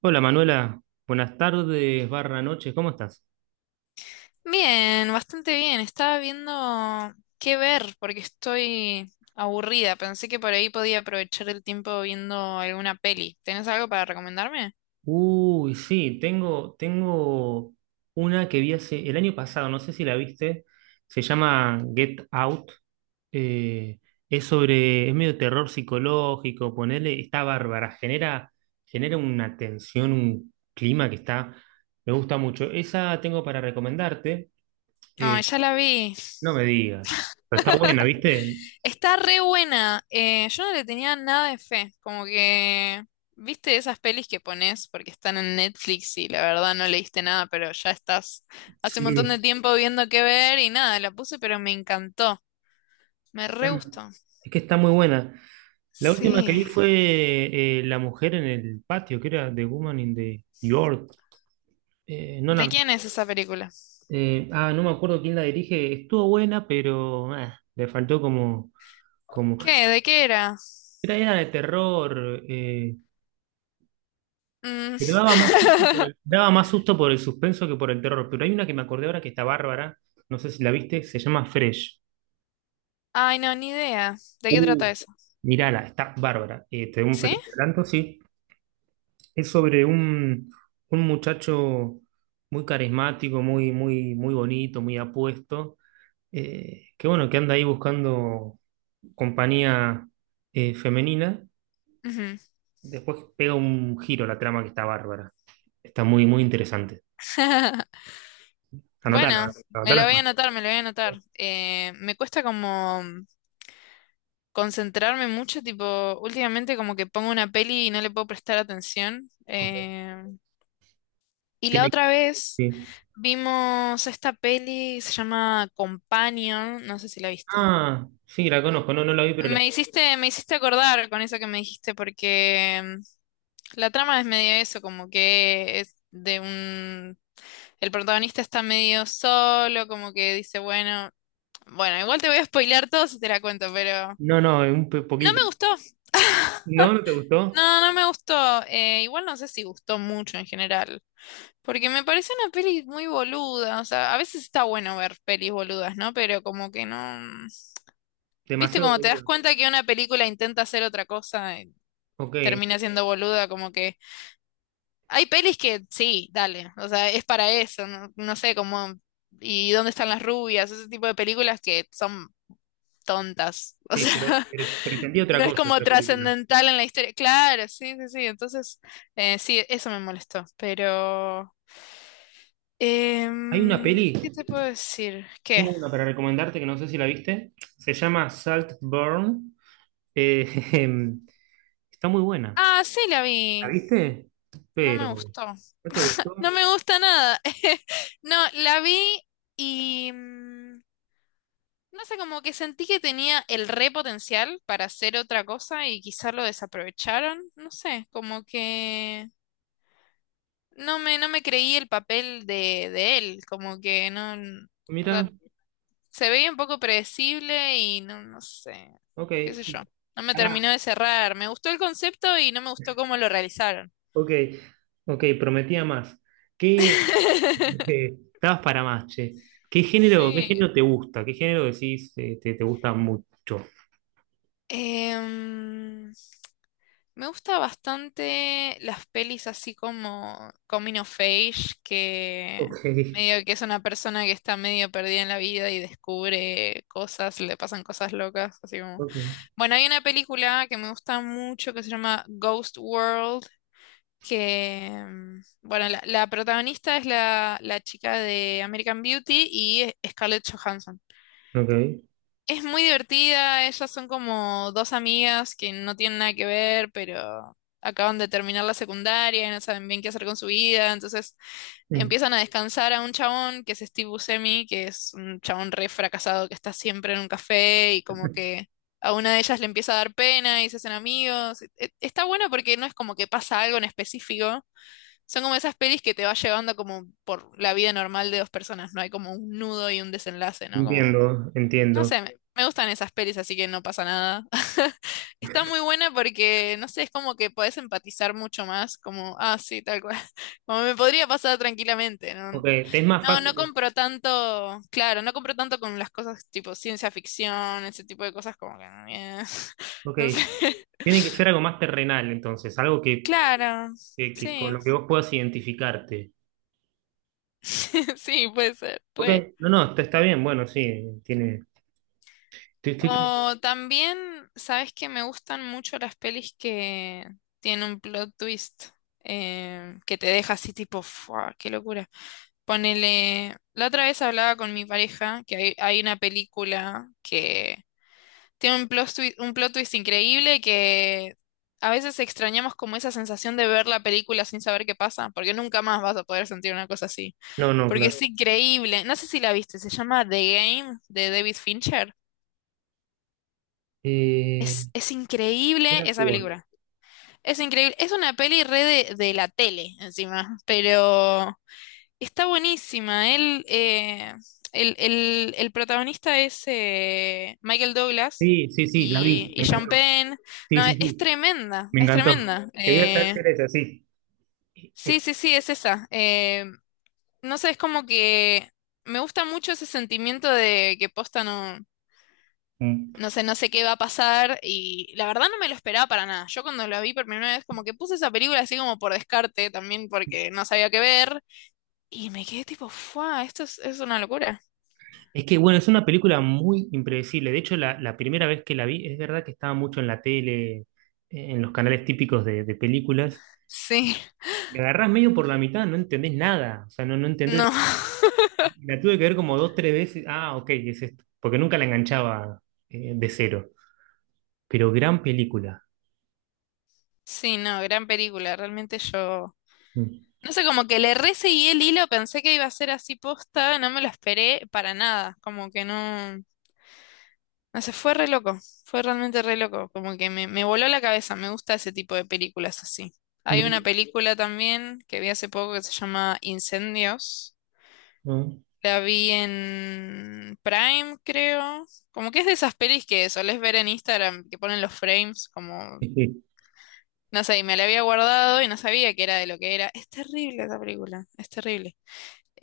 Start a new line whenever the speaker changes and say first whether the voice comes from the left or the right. right: Hola Manuela, buenas tardes, barra noches, ¿cómo estás?
left: Bien, bastante bien. Estaba viendo qué ver porque estoy aburrida. Pensé que por ahí podía aprovechar el tiempo viendo alguna peli. ¿Tenés algo para recomendarme?
right: Uy, sí, tengo una que vi hace el año pasado, no sé si la viste, se llama Get Out. eh, es sobre, es medio terror psicológico. Ponerle, está bárbara, genera una tensión, un clima que está, me gusta mucho. Esa tengo para recomendarte.
left: No,
right: eh,
left: ya la vi.
right: no me digas, pero está buena, ¿viste?
left: Está re buena. Yo no le tenía nada de fe. Como que, viste esas pelis que pones porque están en Netflix y la verdad no leíste nada, pero ya estás hace un montón de
right: Sí,
left: tiempo viendo qué ver y nada, la puse, pero me encantó. Me re
right: está-
left: gustó.
right: es que está muy buena. La última que vi
left: Sí.
right: fue La mujer en el patio, que era The Woman in the York. Eh, no
left: ¿De
right: la-
left: quién es esa película?
right: no me acuerdo quién la dirige. Estuvo buena, pero le faltó como.
left: ¿Qué? ¿De qué era?
right: Era de terror. Pero
left: Mm,
right: daba más susto daba más susto por el suspenso que por el terror. Pero hay una que me acordé ahora que está bárbara. No sé si la viste, se llama Fresh.
left: ay, no, ni idea. ¿De qué
right: Uh.
left: trata eso?
right: Mirala, está bárbara. Te doy un
left: ¿Sí?
right: pequeño adelanto, sí. Es sobre un muchacho muy carismático, muy bonito, muy apuesto, que bueno, que anda ahí buscando compañía femenina.
left: Ujú.
right: Después pega un giro la trama que está bárbara. Está muy interesante. Anotala,
left: Bueno,
right: anotala.
left: me lo voy a anotar. Me cuesta como concentrarme mucho, tipo, últimamente como que pongo una peli y no le puedo prestar atención. Y la
right: Tiene
left: otra vez
right: que...
left: vimos esta peli, se llama Companion, no sé si la viste.
right: Ah, sí, la conozco. No, no la vi, pero la...
left: Me hiciste acordar con eso que me dijiste, porque la trama es medio eso, como que es de un... El protagonista está medio solo, como que dice, bueno, igual te voy a spoilear todo si te la cuento, pero
right: No, no, un
left: no me
right: poquito.
left: gustó.
right: ¿No? ¿No te gustó?
left: No, no me gustó. Igual no sé si gustó mucho en general, porque me pareció una peli muy boluda. O sea, a veces está bueno ver pelis boludas, ¿no? Pero como que no... Viste,
right: Demasiado
left: como te das
right: boludo.
left: cuenta que una película intenta hacer otra cosa y
right: Ok,
left: termina siendo boluda, como que... Hay pelis que sí, dale, o sea, es para eso, no, no sé cómo, y dónde están las rubias, ese tipo de películas que son tontas, o
right: sí,
left: sea,
right: pero pretendía otra
left: no es
right: cosa
left: como
right: esa película.
left: trascendental en la historia. Claro, sí, sí, sí, entonces, sí, eso me molestó, pero...
right: Hay una
left: ¿qué te
right: peli
left: puedo decir? ¿Qué?
right: Tengo una para recomendarte que no sé si la viste. Se llama Saltburn. Jejem, está muy buena.
left: Ah, sí, la
right: ¿La
left: vi,
right: viste?
left: no me
right: Pero,
left: gustó,
right: ¿no te
left: no
right: gustó?
left: me gusta nada, no, la vi y... mm, no sé, como que sentí que tenía el re potencial para hacer otra cosa y quizá lo desaprovecharon. No sé, como que no me creí el papel de él, como que no, o sea,
right: Mira,
left: se veía un poco predecible y no, no sé,
right: ok.
left: qué sé yo. No me
right: Pará,
left: terminó de cerrar. Me gustó el concepto y no me gustó cómo lo realizaron.
right: ok. Ok, prometía más. ¿Qué estabas para más, che? Qué
left: Sí.
right: género te gusta? ¿Qué género decís te gusta mucho?
left: Em, me gusta bastante las pelis así como Coming of Age, que
right: Ok,
left: medio que es una persona que está medio perdida en la vida y descubre cosas, le pasan cosas locas, así como...
right: ok,
left: Bueno, hay una película que me gusta mucho que se llama Ghost World, que, mm, bueno, la protagonista es la chica de American Beauty y Scarlett Johansson.
right: ok.
left: Es muy divertida, ellas son como dos amigas que no tienen nada que ver, pero acaban de terminar la secundaria y no saben bien qué hacer con su vida, entonces
right: Mm,
left: empiezan a descansar a un chabón que es Steve Buscemi, que es un chabón re fracasado que está siempre en un café y como que a una de ellas le empieza a dar pena y se hacen amigos. Está bueno porque no es como que pasa algo en específico, son como esas pelis que te va llevando como por la vida normal de dos personas, no hay como un nudo y un desenlace, ¿no? Como
right: entiendo,
left: no
right: entiendo.
left: sé, me gustan esas pelis, así que no pasa nada. Está muy buena porque, no sé, es como que podés empatizar mucho más, como, ah, sí, tal cual. Como me podría pasar tranquilamente, ¿no?
right: Ok, ¿te es más
left: No, no
right: fácil?
left: compro tanto, claro, no compro tanto con las cosas tipo ciencia ficción, ese tipo de cosas como que,
right: Ok.
left: no sé.
right: Tiene que ser algo más terrenal, entonces, algo
left: Claro,
right: que con
left: sí,
right: lo que vos puedas identificarte.
left: sí, puede ser,
right: Ok,
left: re.
right: no, no, está, está bien, bueno, sí, tiene. estoy- estoy pens-
left: O también, sabes que me gustan mucho las pelis que tienen un plot twist que te deja así tipo, ¡fua! ¡Qué locura! Ponele, la otra vez hablaba con mi pareja que hay una película que tiene un plot twist increíble que a veces extrañamos como esa sensación de ver la película sin saber qué pasa, porque nunca más vas a poder sentir una cosa así.
right: no, no,
left: Porque es
right: claro.
left: sí. Increíble. No sé si la viste, se llama The Game de David Fincher.
right: Eh,
left: Es
right: ¿Quién
left: increíble esa
right: actúa?
left: película. Es increíble. Es una peli re de la tele, encima. Pero está buenísima. El protagonista es Michael Douglas
right: Sí, sí, sí, la vi,
left: y
right: me
left: Sean
right: encantó.
left: Penn.
right: Sí,
left: No,
right: sí,
left: es
right: sí,
left: tremenda.
right: me
left: Es
right: encantó.
left: tremenda.
right: Quería saber si era esa, sí. Eh,
left: Sí,
right: eh,
left: sí, sí, es esa. No sé, es como que me gusta mucho ese sentimiento de que posta no.
right: mm.
left: No sé, no sé qué va a pasar y la verdad no me lo esperaba para nada. Yo cuando la vi por primera vez como que puse esa película así como por descarte también porque no sabía qué ver y me quedé tipo, ¡fua! Esto es una locura.
right: Es que, bueno, es una película muy impredecible. De hecho, la primera vez que la vi, es verdad que estaba mucho en la tele, en los canales típicos de películas.
left: Sí,
right: Me agarrás medio por la mitad, no entendés nada. O sea, no, no entendés.
left: no,
right: La tuve que ver como dos, tres veces. Ah, ok, es esto. Porque nunca la enganchaba de cero. Pero gran película.
left: sí, no, gran película. Realmente yo,
right: Mm.
left: no sé, como que le re seguí el hilo, pensé que iba a ser así posta, no me lo esperé para nada, como que no. No sé, fue re loco, fue realmente re loco, como que me voló la cabeza, me gusta ese tipo de películas así. Hay una
right: Me-
left: película también que vi hace poco que se llama Incendios,
right: no.
left: la vi en Prime, creo, como que es de esas pelis que solés ver en Instagram, que ponen los frames, como,
right: Sí,
left: no sé, y me la había guardado y no sabía que era de lo que era. Es terrible esa película, es terrible.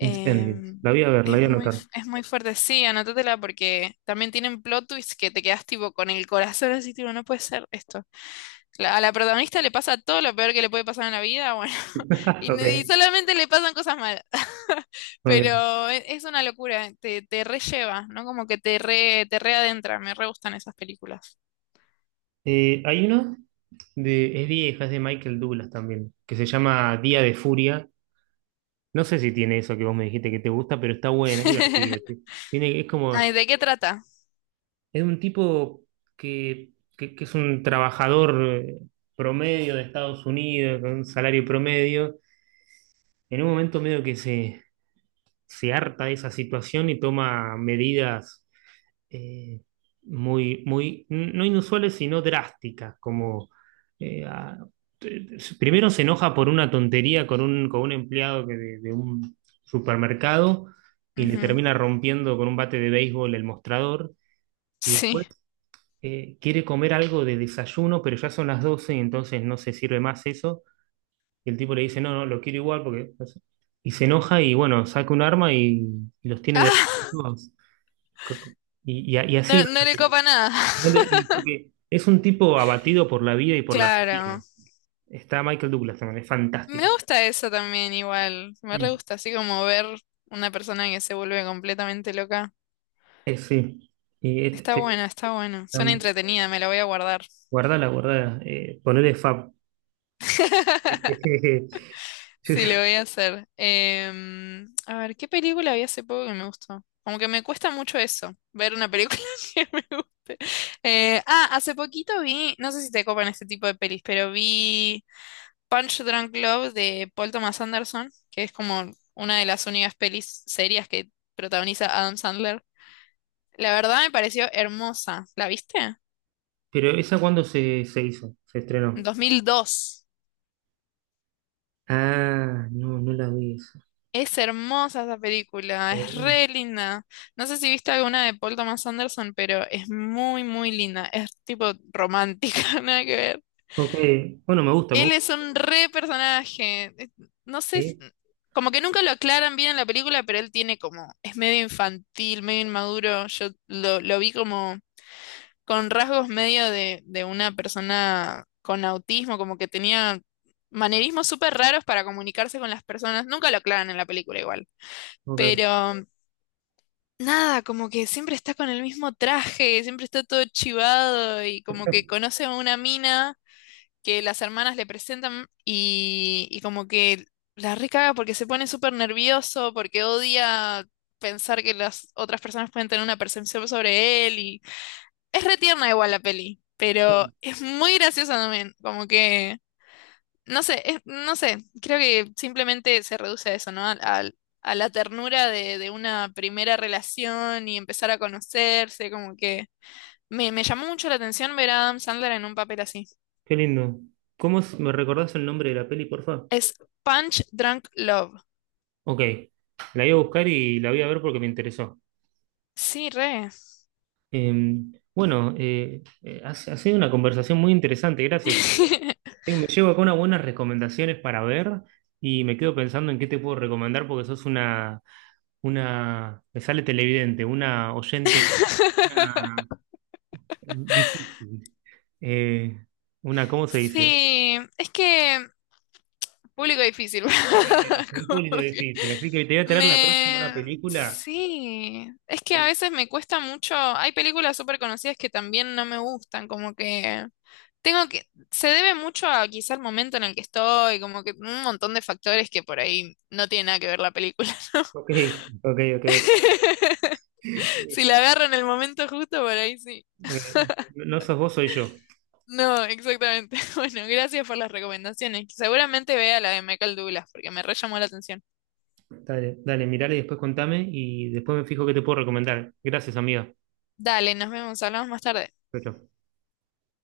right: Incendios. La voy a ver, la voy a anotar.
left: es muy fuerte, sí, anótatela porque también tienen plot twists que te quedas tipo con el corazón así, tipo, no puede ser esto. A la protagonista le pasa todo lo peor que le puede pasar en la vida, bueno, y, ni- y
right: Ok,
left: solamente le pasan cosas malas.
right: ok.
left: Pero es, una locura, te relleva, ¿no? Como que te re, te readentra, me re gustan esas películas.
right: Hay una de, es vieja, es de Michael Douglas también, que se llama Día de Furia. No sé si tiene eso que vos me dijiste que te gusta, pero está buena, es divertida. Sí. Tiene, es
left: Ay,
right: como
left: ¿de qué trata?
right: es un tipo que, que es un trabajador eh, promedio de Estados Unidos, con un salario promedio. En un momento medio se harta de esa situación y toma medidas, eh, muy, muy, no inusuales, sino drásticas, como eh, a- primero se enoja por una tontería con con un empleado de un supermercado y le
left: Ujú,
right: termina rompiendo con un bate de béisbol el mostrador. Y
left: sí.
right: después quiere comer algo de desayuno, pero ya son las 12 y entonces no se sirve más eso. Y el tipo le dice, no, no, lo quiero igual porque... no sé. Y se enoja y bueno, saca un arma y los tiene de...
left: Ah,
right: todos. Y, y así
left: no,
right: va.
left: no le copa nada.
right: Dale, y porque es un tipo abatido por la vida y por la rutina.
left: Claro.
right: Está Michael Douglas también, es fantástico.
left: Me gusta eso también igual, me re
right: Mm.
left: gusta así como ver una persona que se vuelve completamente loca.
right: Sí. Y
left: Está
right: este,
left: bueno, está bueno. Suena
right: um,
left: entretenida, me la voy a guardar.
right: guardala, guardala. Ponele Fab.
left: Sí, lo voy a hacer. Em, a ver, ¿qué película vi hace poco que me gustó? Como que me cuesta mucho eso, ver una película que me guste. Hace poquito vi, no sé si te copan este tipo de pelis, pero vi Punch Drunk Love de Paul Thomas Anderson, que es como una de las únicas pelis serias que protagoniza Adam Sandler. La verdad me pareció hermosa. ¿La viste?
right: Pero esa cuando se hizo, se estrenó.
left: 2002.
right: Ah, no, no la vi esa.
left: Es hermosa esa película,
right: Ah,
left: es
right: bueno.
left: re linda. No sé si viste alguna de Paul Thomas Anderson, pero es muy, muy linda. Es tipo romántica, nada que ver.
right: Ok, bueno, me gusta, me
left: Él
right: gusta.
left: es un re personaje. No sé,
right: Sí,
left: como que nunca lo aclaran bien en la película, pero él tiene como, es medio infantil, medio inmaduro. Lo vi como con rasgos medio de una persona con autismo, como que tenía manerismos súper raros para comunicarse con las personas. Nunca lo aclaran en la película igual.
right: ok,
left: Pero nada, como que siempre está con el mismo traje, siempre está todo chivado y como que conoce a una mina que las hermanas le presentan y como que la recaga porque se pone súper nervioso, porque odia pensar que las otras personas pueden tener una percepción sobre él y es re tierna igual la peli, pero es muy graciosa también, como que, no sé, no sé, creo que simplemente se reduce a eso, ¿no? A, la ternura de una primera relación y empezar a conocerse, como que me llamó mucho la atención ver a Adam Sandler en un papel así.
right: qué lindo. Me recordás el nombre de la peli, porfa?
left: Es Punch Drunk Love.
right: Ok, la voy a buscar y la voy a ver porque me interesó.
left: Sí, re.
right: Eh, bueno, ha sido una conversación muy interesante, gracias. Me llevo acá unas buenas recomendaciones para ver y me quedo pensando en qué te puedo recomendar porque sos una, me sale televidente, una oyente, una difícil. Eh, una, ¿cómo se dice?
left: Sí, es que público difícil.
right: Un público
left: Como que
right: difícil. Así que te voy a traer la próxima una
left: me...
right: película.
left: Sí, es que a veces me cuesta mucho. Hay películas súper conocidas que también no me gustan, como que tengo que... Se debe mucho a quizá el momento en el que estoy, como que un montón de factores que por ahí no tiene nada que ver la película, ¿no?
right: Ok, ok, ok.
left: Si la agarro en el momento justo, por ahí sí.
right: No sos vos, soy yo.
left: No, exactamente. Bueno, gracias por las recomendaciones. Seguramente vea la de Michael Douglas, porque me re llamó la atención.
right: Dale, dale, mirale y después contame y después me fijo qué te puedo recomendar. Gracias, amiga.
left: Dale, nos vemos, hablamos más tarde.
right: Chau, chau.